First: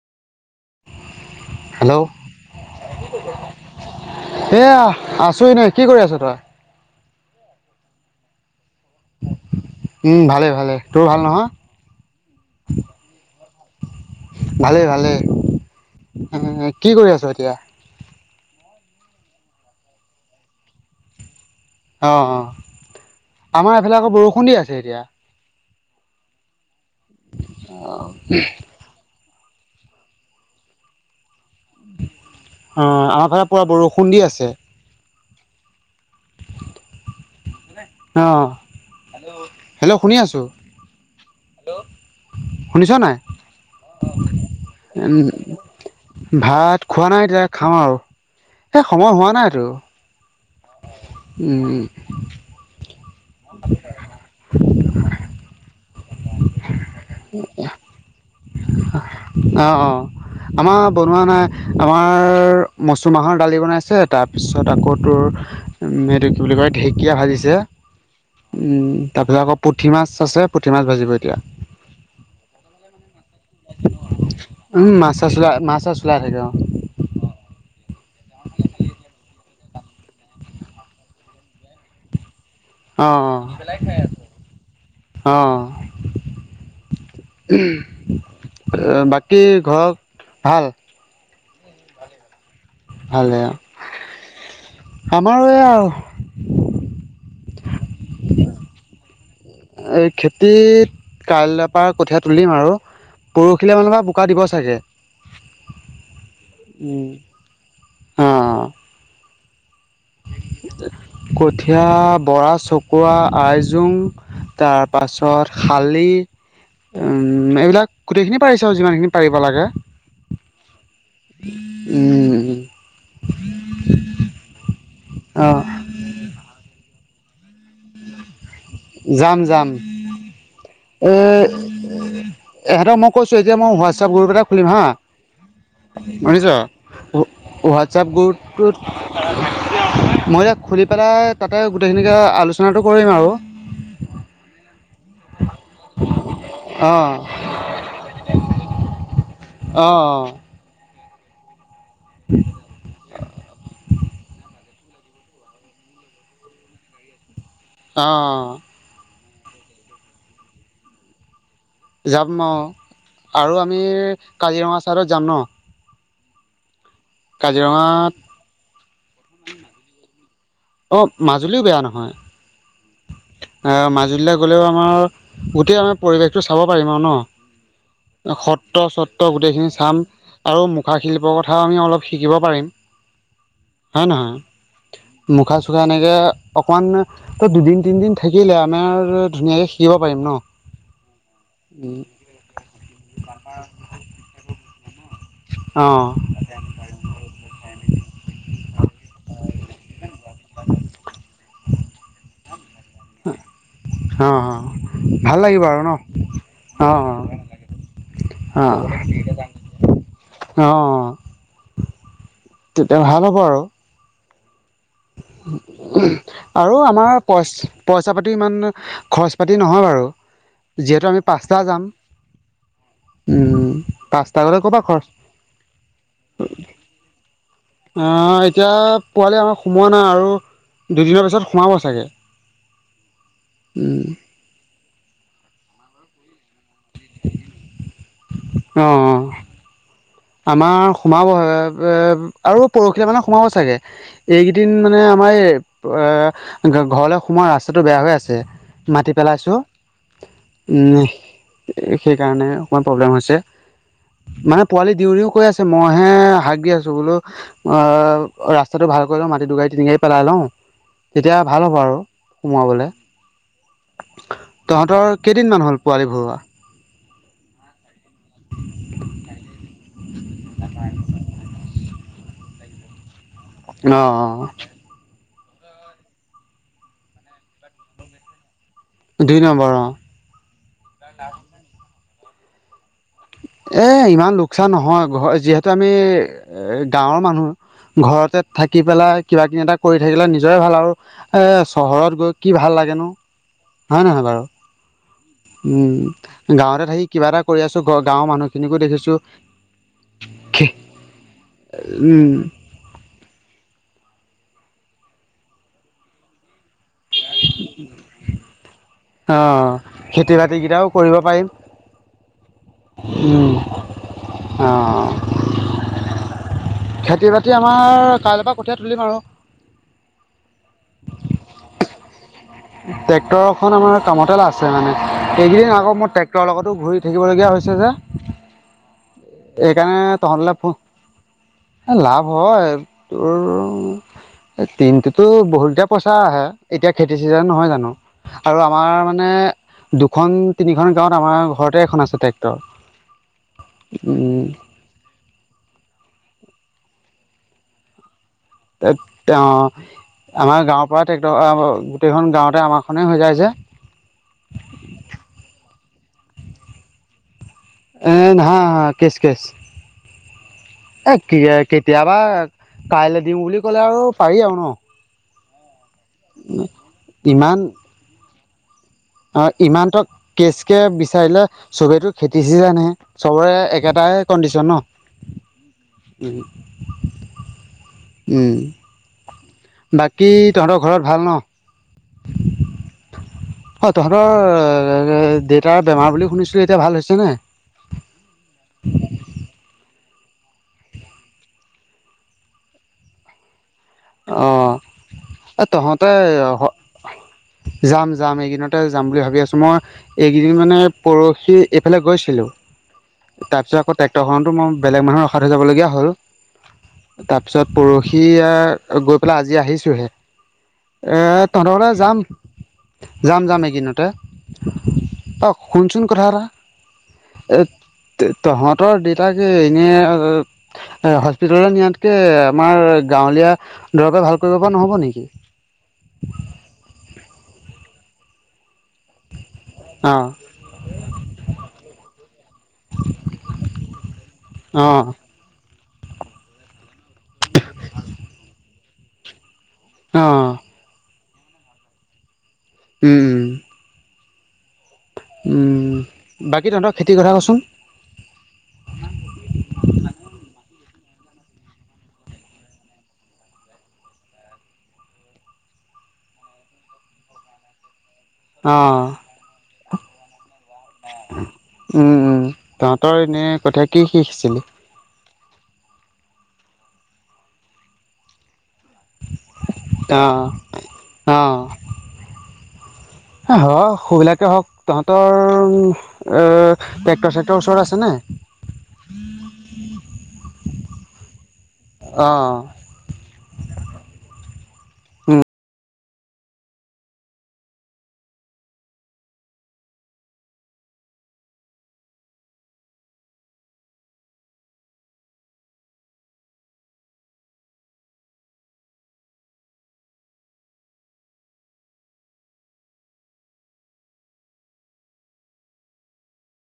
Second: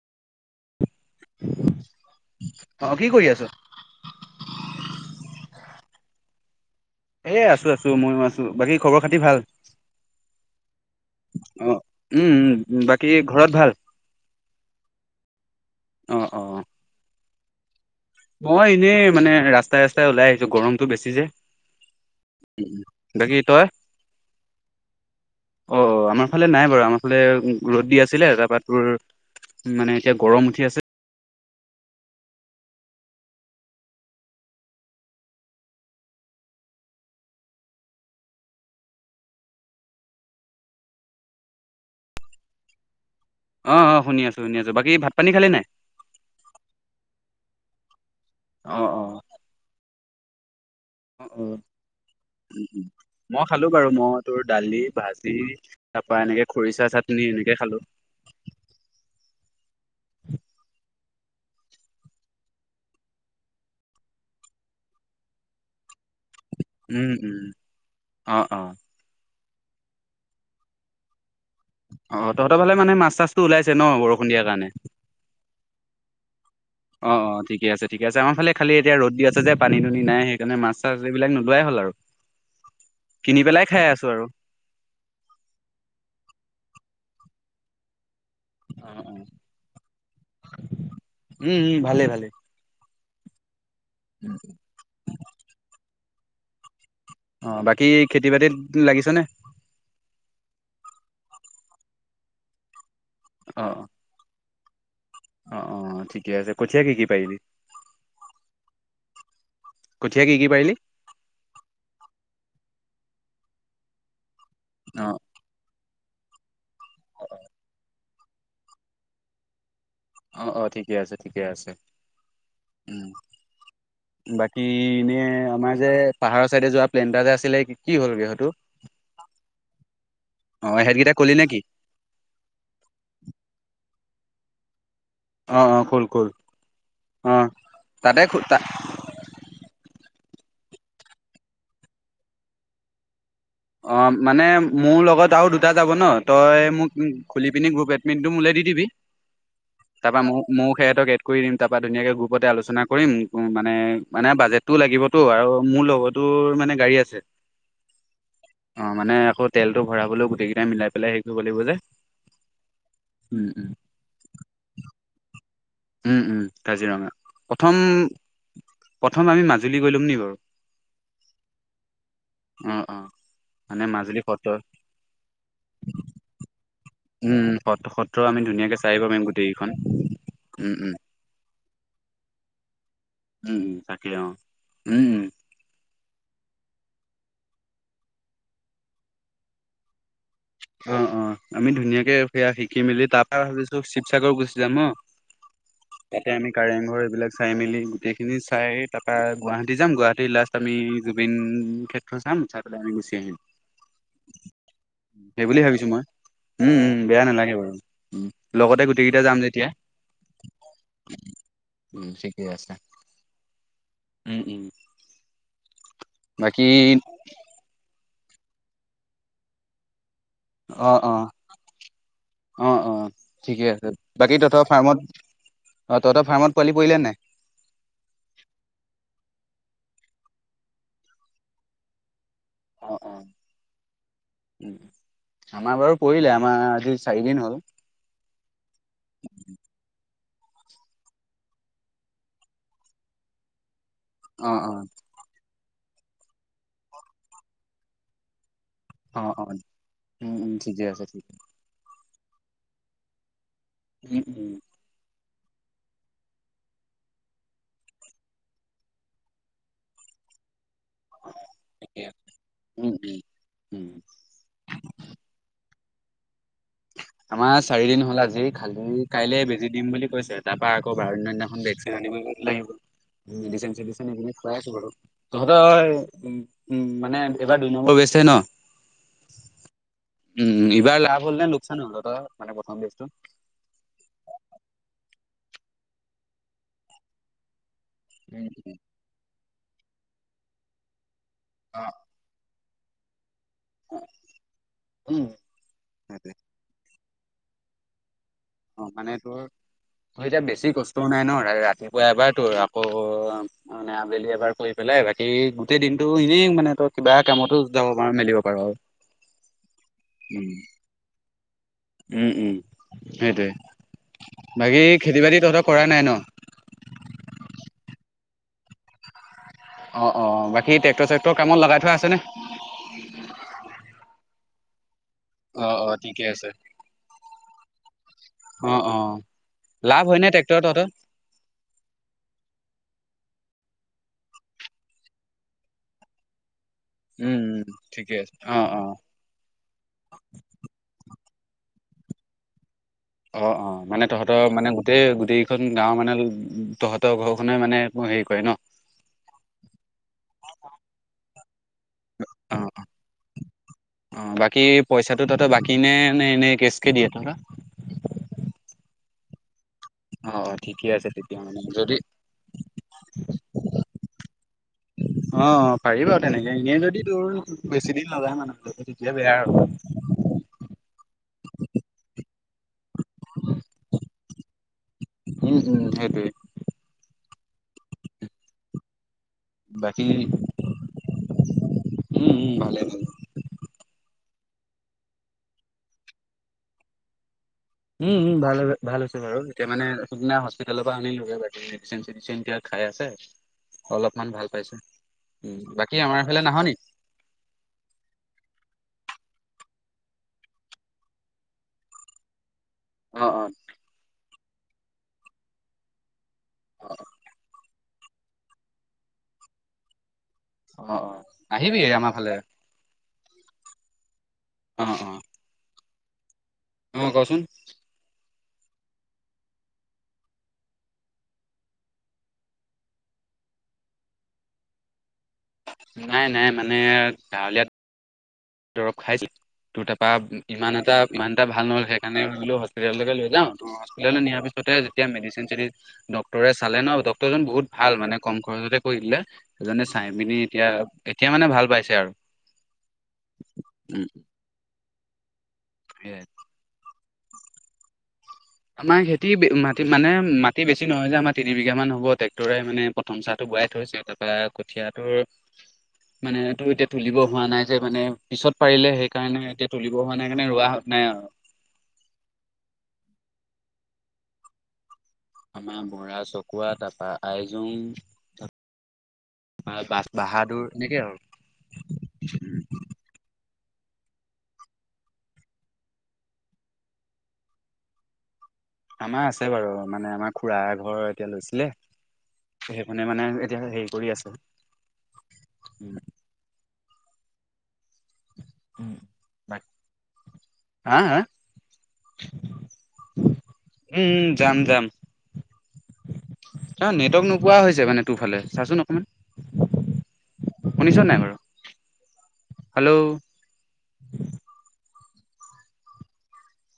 Hello অ' কি কৰি আছ? এয়া আছোঁ এনে, কি কৰি আছ তই? এ আছো আছো ময়ো আছো, বাকী খবৰ খাতি ভাল? ভালেই ভালেই তোৰ ভাল নহয় অ' উম' উম' বাকী ঘৰত ভাল? ভালেই ভালেই, অ অ কি কৰি আছ এতিয়া? মই এনেই মানে ৰাস্তাই ৰাস্তাই ওলাই আহিছো, গৰমটো বেছি যে। অঁ অঁ বাকী তই? আমাৰ এইফালে আকৌ বৰষুণ দি আছে এতিয়া অ আমাৰ ফালে নাই বাৰু আমাৰ ফালে ৰ'দ দি আছিলে তাৰপৰা ৰ' মানে এতিয়া গৰম উঠি আছে অ আমাৰ ফালে পুৰা বৰষুণ দি আছে অ হেল্ল হেল্ল' শুনি আছোঁ শুনিছ নাই অঁ অঁ শুনি আছোঁ শুনি আছোঁ বাকী ভাত পানী খালি নাই ভাত খোৱা নাই এতিয়া খাম আৰু অ এই অ সময় হোৱা নাইতো উম উম উ মই খালোণ বাৰু মই তোৰ দালি, ভাজি তাৰ পৰা এনেকে খৰিচা চাতনি- নি এনেকে খালোঁ অ' অ' আমাৰ বনোৱা নাই আমাৰ মচুৰমাহৰ দালি বনাইছে তাৰপিছত আকৌ তোৰ উম সেইটো কি বুলি কয় উম ঢেঁকীয়া উম ভাজিছে অ অ তাৰপিছত আকৌ পুঠি মাছ আছে পুঠি মাছ ভাজিব এতিয়া অ তহঁতৰ ফালে মানে মাছ চাছটো ওলাইছে ন বৰষুণ দিয়াৰ কাৰণে তাৰপিছতে মাছ চাছ ওলায় থাকে অ অ অ ঠিকে আছে ঠিক আছে আমাৰ ফালে খালি এতিয়া ৰ'দ দি আছে যে পানী দুুনী নাই সেইকাৰণে মাছ চাছ এইবিলাক নোলোৱাই হ'ল আৰু অ অ কিনি পেলাই খাই আছো আৰু আ অ' অ' বাকী ঘৰত ভাল উম উম ভালে ভালে ভালে অ' উম আমাৰো এইয়া আৰু অ বাকী খেতি বাতিত লাগিছনে এই খেতিত কাইলৈ পৰা কঠিয়ীয়া তুলিম আৰু অ অ পৰহিলৈ মানুহ বোক কা দিব চাগে অ অ ঠিকে আছে কঠিয়া কি কি উম পাৰিলি অ কঠীয়া কি কি পাৰিলি কঠীয়া বৰা, চকোৱা, আইজোং অ তাৰপাছত শালি উ এইবিলাক গোটেইখিনি পাৰিছোঁ আৰু যিমানখিনি পাৰিব লাগে অ অ ঠিকে আছে ঠিকে আছে উম উম বাকী এনেই অ আমাৰ যে পাহাৰৰ চাইডে যোৱা প্লেনটা যে আছিলে কি হ'ল গে সেই টো যাম যাম অ সেইকেইটা এ কলি নে কি এহঁতক মই কৈছোঁ য়ে এতিয়া মই হোৱাটছেপ গ্ৰুপ এটা খুলিম হা অ অ কল কল শুনিছ অ হোৱাটছেপ তাতে তা গ্ৰুপটো মই এতিয়া খুলি পেলাই তাতে গোটেইখিনিকে আলোচনাটো কৰিম আৰু অ মানে মোৰ লগত আৰু দুটা যাব ন তই মোক অঁ খুলি পিনি গ্ৰুপ এডমিটটো মোলৈ দি দিবি [unintelligible] অ তাৰপা অ মোক ময়ো সিহঁতক এড কৰি দিম তাৰ পৰা ধুনীয়াকে গ্ৰুপতে আলোচনা কৰিম মানে মানে বাজেট টো লাগিবতো আৰু মোৰ লগতো মানে গাড়ী আছে অঁ অঁ! মানে আকৌ তেলটো ভৰাবলৈও গোটেইকেইটা মিলাই পেলাই হেৰি কৰিব লাগিব যে। যাম ন, উম, আৰু উম, আমি কাজিৰঙা ছাইদত যাম ন। উম-উম! কাজিৰঙা। কাজিৰঙাত প্ৰথম-প্ৰথম আমি মাজুলী গৈ লম নি বাৰু? অঁ! মাজুলীও বেয়া নহয়। উম-উম! অ মাজুলীলে গ'লেও আমাৰ গোটেই আমাৰ পৰিৱেশটো চাব পাৰিম আৰু ন'। উম, সত্ৰ সত্ৰ আমি ধুনীয়াকে চাই আহিব সত্ৰ-চত্ৰ পাৰিম গোটেইকেইখন গোটেইখিনি চাম আৰু উম, উম, মুখাশিল্প শিল্পৰ কথা অলপ শিকিব পাৰিম উম, উম, হয় তাকে অ', নহয়। উম, উম। মুখা ত এনেকৈ অকমান তোৰ দুদিন, তিনিদিন থাকিলে আমি আৰু ধুনীয়াকে শিকিব পাৰিম ন'। অঁ-অঁ! আমি ধুনীয়াকে সেয়া শিকি মেলি তাৰ ভাবিছো শিৱসাগৰ গুচি যাম ন। অঁ! তাতে আমি কাৰেংঘৰ এইবিলাক চাই মেলি গোটেইখিনি চাই তাৰপা গুৱাহাটী যাম, গুৱাহাটীৰ লাষ্ট আমি জুবিন ক্ষেত্ৰ চাম, চাই পেলাই আমি গুচি আহিম। অঁ-অঁ! ভাল লাগিব আৰু ন'। অ অ। উম-উম! বেয়া নালাগে বাৰু, লগতে গোটেই কেইটা যাম যেতিয়া। অঁ-অঁ! উম ঠিকেই আছে। আৰু উম-উম! [unintelligible] আৰু আমাৰ পইচ পইচা পাতি ইমান খৰচ পাতি নহয় বাৰু। যিহেতু আমি পাঁচটা যাম। অঁ-অঁ! ঠিকে উম আছে। পাঁচটা বাকী গ'লে তহঁতৰ ক'ৰ পৰা খৰচ ফাৰ্মত অঁ তহঁতৰ ফাৰ্মত পোৱালি পৰিলে নাই? অঁ! এতিয়া পোৱালি আমাৰ সোমোৱা নাই আৰু দুদিনৰ পিছত সোমাব চাগে। অ', অ', উম! আমাৰ বাৰু পৰিলে আমাৰ আজি চাৰি দিন হ'ল। অঁ-অঁ! আমাৰ সোমাবহে এ আৰু পৰহিলে মানে সোমাব চাগে। অ', এইকেইদিন অ', মানে আমাৰ এই আহ ঘৰলে সোমোৱা ৰাস্তাটো বেয়া হৈ আছে। মাতি অঁ-অঁ! পেলাইছোঁ উম-উম ঠিকে আছে, উম ঠিক আছে। সেইকাৰণে হে অকমান প্ৰব্লেম হৈছে। মানে [unintelligible] পোৱালি দিওঁ-দিওঁ কৈ আছে মইহে হাক দি আছোঁ বোলো অঁ! ৰাস্তাটো ভাল কৰি লওঁ মাটি দুগাড়ী, তিনি গাড়ী পেলাই লওঁ। তেতিয়া ভাল হ'ব আৰু ঠিকে আছে সোমাবলে। উম উম উম তহঁতৰ কেইদিনমান হ'ল পোৱালি ভৰুৱা? আমাৰ চাৰি দিন হ'ল। আজি খালি কাইলে বেজি দিম বুলি কৈছে, তাৰপা আকৌ বাৰ দিনৰ দিনাখন ভেকচিন আনিব গৈ লাগিব। মেডিচিন-চেডিচিন অঁ এইখিনি অঁ খোৱাই আছোঁ বাৰু। তহঁতৰ উম-উম মানে এইবাৰ দুই নম্বৰ বেছটো হে ন'? দুই নম্বৰ অঁ। উম! সিবাৰ লাভ হ'ল নে লোকচান হ'ল তহঁতৰ মানে প্ৰথম বেছটো? এই ইমান লোকচান নহয় ঘৰ যিহেতু আমি গাঁৱৰ মানুহ। ঘৰতে উম উম থাকি পেলাই কিবাকিবি এটা কৰি থাকিলে নিজৰে ভাল আৰু এ অ চহৰত গৈ কি ভাল লাগেনো অ হয় নহয় বাৰু? উম উম! সেইটোৱে গাঁৱতে থাকি কিবা এটা কৰি আছোঁ ঘৰৰ গাঁৱৰ মানুহ সেই কাৰণে তোৰ [unintelligible] তোৰ এতিয়া খে বেছি কষ্ট নাই ন' ৰাতিপুৱা উম এবাৰ ত অ, মানে আবেলি এবাৰ কৰি পেলাই বাকী গোটেই দিনতটো এনেই মানে তোৰ বেয়া কামতো যাব পাৰ মেলিব পাৰ আৰু। অঁ, খেতি উম বাতি কেইটাও কৰিব পাৰিম। উম উম, সেইটোৱে উম অ বাকী খেতি বাতি তহঁতৰ কৰা নাই ন? খেতি বাতি আমাৰ কাইলৈ পৰা কঠিয়া তুলিম আৰু। অ অ‍ঁ, বাকী ট্ৰেক্টৰ চেক্টৰ কামত লগাই থোৱা আছেনে? ট্ৰেক্টৰখন আমাৰ কামতে লাগছে আছে মানে। অ এইকেইদিন অ আকৌ মোৰ ঠিকে আছে ট্ৰেক্টৰৰ লগতো ঘূৰি থাকিবলগীয়া হৈছে যে। অঁ অঁ, এইকাৰণে লাভ হয় নে তহঁতলৈ ট্ৰেক্টৰৰ ফোন তহঁতৰ? লাভ হয় তোৰ তিনটোতো বহুত পইচা আহে, এতিয়া খেতি উম চিজন উম নহয় জানো ঠিকে আছে অ আৰু অ। আমাৰ মা নে দুখন তিনিখন গাঁৱত আমাৰ ঘৰতে এখন আছে ট্ৰেক্টৰ। অ অঁ মানে তহঁতৰ উম, মানে গোটেই গোটেইকেইখন গাঁওৰ মানে তহঁতৰ ঘৰখনেই মানে এক হেৰি কৰে ন'। অঁ ত, আমাৰ গাঁৱৰ পৰা ট্ৰেক্টৰ গোটেইখন গাঁৱতে আমাৰখনেই হৈ যায় যে। অঁ, বাকী পইচাটো তহঁত বাকী নে, নে এনেই কেচ কে দিয়ে তহঁতৰ? এ নহয় নহয় কেচ কেচ। অঁ, ঠিকে আছে তেতিয়া মানে যদি হয়। কাইলৈ দিম বুলি ক'লে আৰু পাৰি আৰু ন'। অঁ, পাৰি বাৰু তেনেকে এনেই যদি তোৰ বেছি দিন নাযায় মানে তেতিয়া বেয়া হ'ব। অঁ, ইমানটক কেচ কে বিচাৰিলে চবেইেতো খেতি চিজানহে, চবৰে একেটাই কণ্ডিচন ন'। উম উম সেইটোৱেই। উম। বাকী তহঁতৰ ঘৰত ভাল ন? উম, উম, ভালে ভালে হয় তহঁতৰ দেউতাৰ বেমাৰ বুলি শুনিছিলোঁ এতিয়া ভাল হৈছেনে নাই? উম উম ভাল ভাল হৈছে বাৰু এতিয়া মানে সিদিনা হস্পিটেলৰ পৰা আনিলোগে বাকি এক্সেঞ্জ মেডিচিন এতিয়া খাই আছে, অলপমান ভাল পাইছে অ' উম, এ বাকী তহঁতে আমাৰ ফালে নাহ নি? [inaudible] যাম যাম এইকিদিনতে যাম বুলি ভাবি আছোঁ। মই এইকেইদিন মানে পৰহি এইফালে গৈছিলো। অ', অ', তাৰপিছত আকৌ ট্ৰেক্টৰখনতো মই বেলেগ মানুহৰ ৰখাই থয় যাব লগীয়া হ'ল। অ', তাৰপিছত পৰখি এ গৈ পেলাই আজি আহিছোহে। অ', অ', এ তহঁতৰ আহিবি ফালে আমাৰ যাম যাম যাম এইকিদিনতে। অঁ অঁ। শুনচোন কথা এটা, এ তহঁতৰ দেতা কি এনেই এ হস্পিতাললৈ নিয়াতকে আমাৰ গাঁৱলীয়া দৰবে ভাল কৰিব পৰা নহব নেকি? নাই নাই মানে গাৱলিয়াত দৰৱ খাইছিল, তোৰ অ', তাৰপৰা ইমান এটা ইমান এটা ভাল নহ'ল সেইকাৰণে বোলো হস্পিতেললৈকে লৈ যাও, তাত হস্পিটালে নিয়াৰ পিছতে অ', যেতিয়া মডিচিন চেডিছেন ডক্টৰে চালে ন, ডক্টৰজন বহুত ভাল মানে কম খৰচতে কৰি দিলে। সেইজনে চাই পিনি অ', এতিয়া এতিয়া মানে ভাল পাইছে আৰু। উম, [unintelligible] উম, সেয়াই বাকী তহতৰ খেতিৰ কথা কচোন? আমাৰ খেতি মাটি মানে মাটি বেছি নহয় যে আমাৰ তিনি বিঘামান হ'ব ট্ৰেক্টৰে মানে প্ৰথম চাহটো বোৱাই থৈছে তাৰপৰা কঠিয়াটোৰ মানে এইটো এতিয়া তুলিব হোৱা নাই যে মানে পিছত পাৰিলে অ', সেইকাৰণে এতিয়া তুলিব হোৱা নাই কাৰণে ৰোৱা [unintelligible] নাই আৰু। উম-উম তহঁতৰ এনে কঠিয়া কি শিচিছিলি? আমাৰ বৰা, চকুৱা তাৰপা আইজোং বা-বাদ অ', -বাহাদুৰ এনেকেই আৰু। এ হয় সৌবিলাকেই হওক তহঁতৰ অ, টেক্টৰ-চেক্টৰ ওচৰত আছে নে? আমাৰ আছে বাৰু মানে আমাৰ খুৰাৰ ঘৰৰ এতিয়া অ'। লৈছিলে। মানে-মানে এতিয়া হেৰি কৰি আছে। [unintelligible] উম, যাম-যাম। অ, নেটৱৰ্ক নোপোৱা হৈছে মানে তোৰফালে চাচোন অকমান শুনিছ নাই বাৰু হেল্ল',?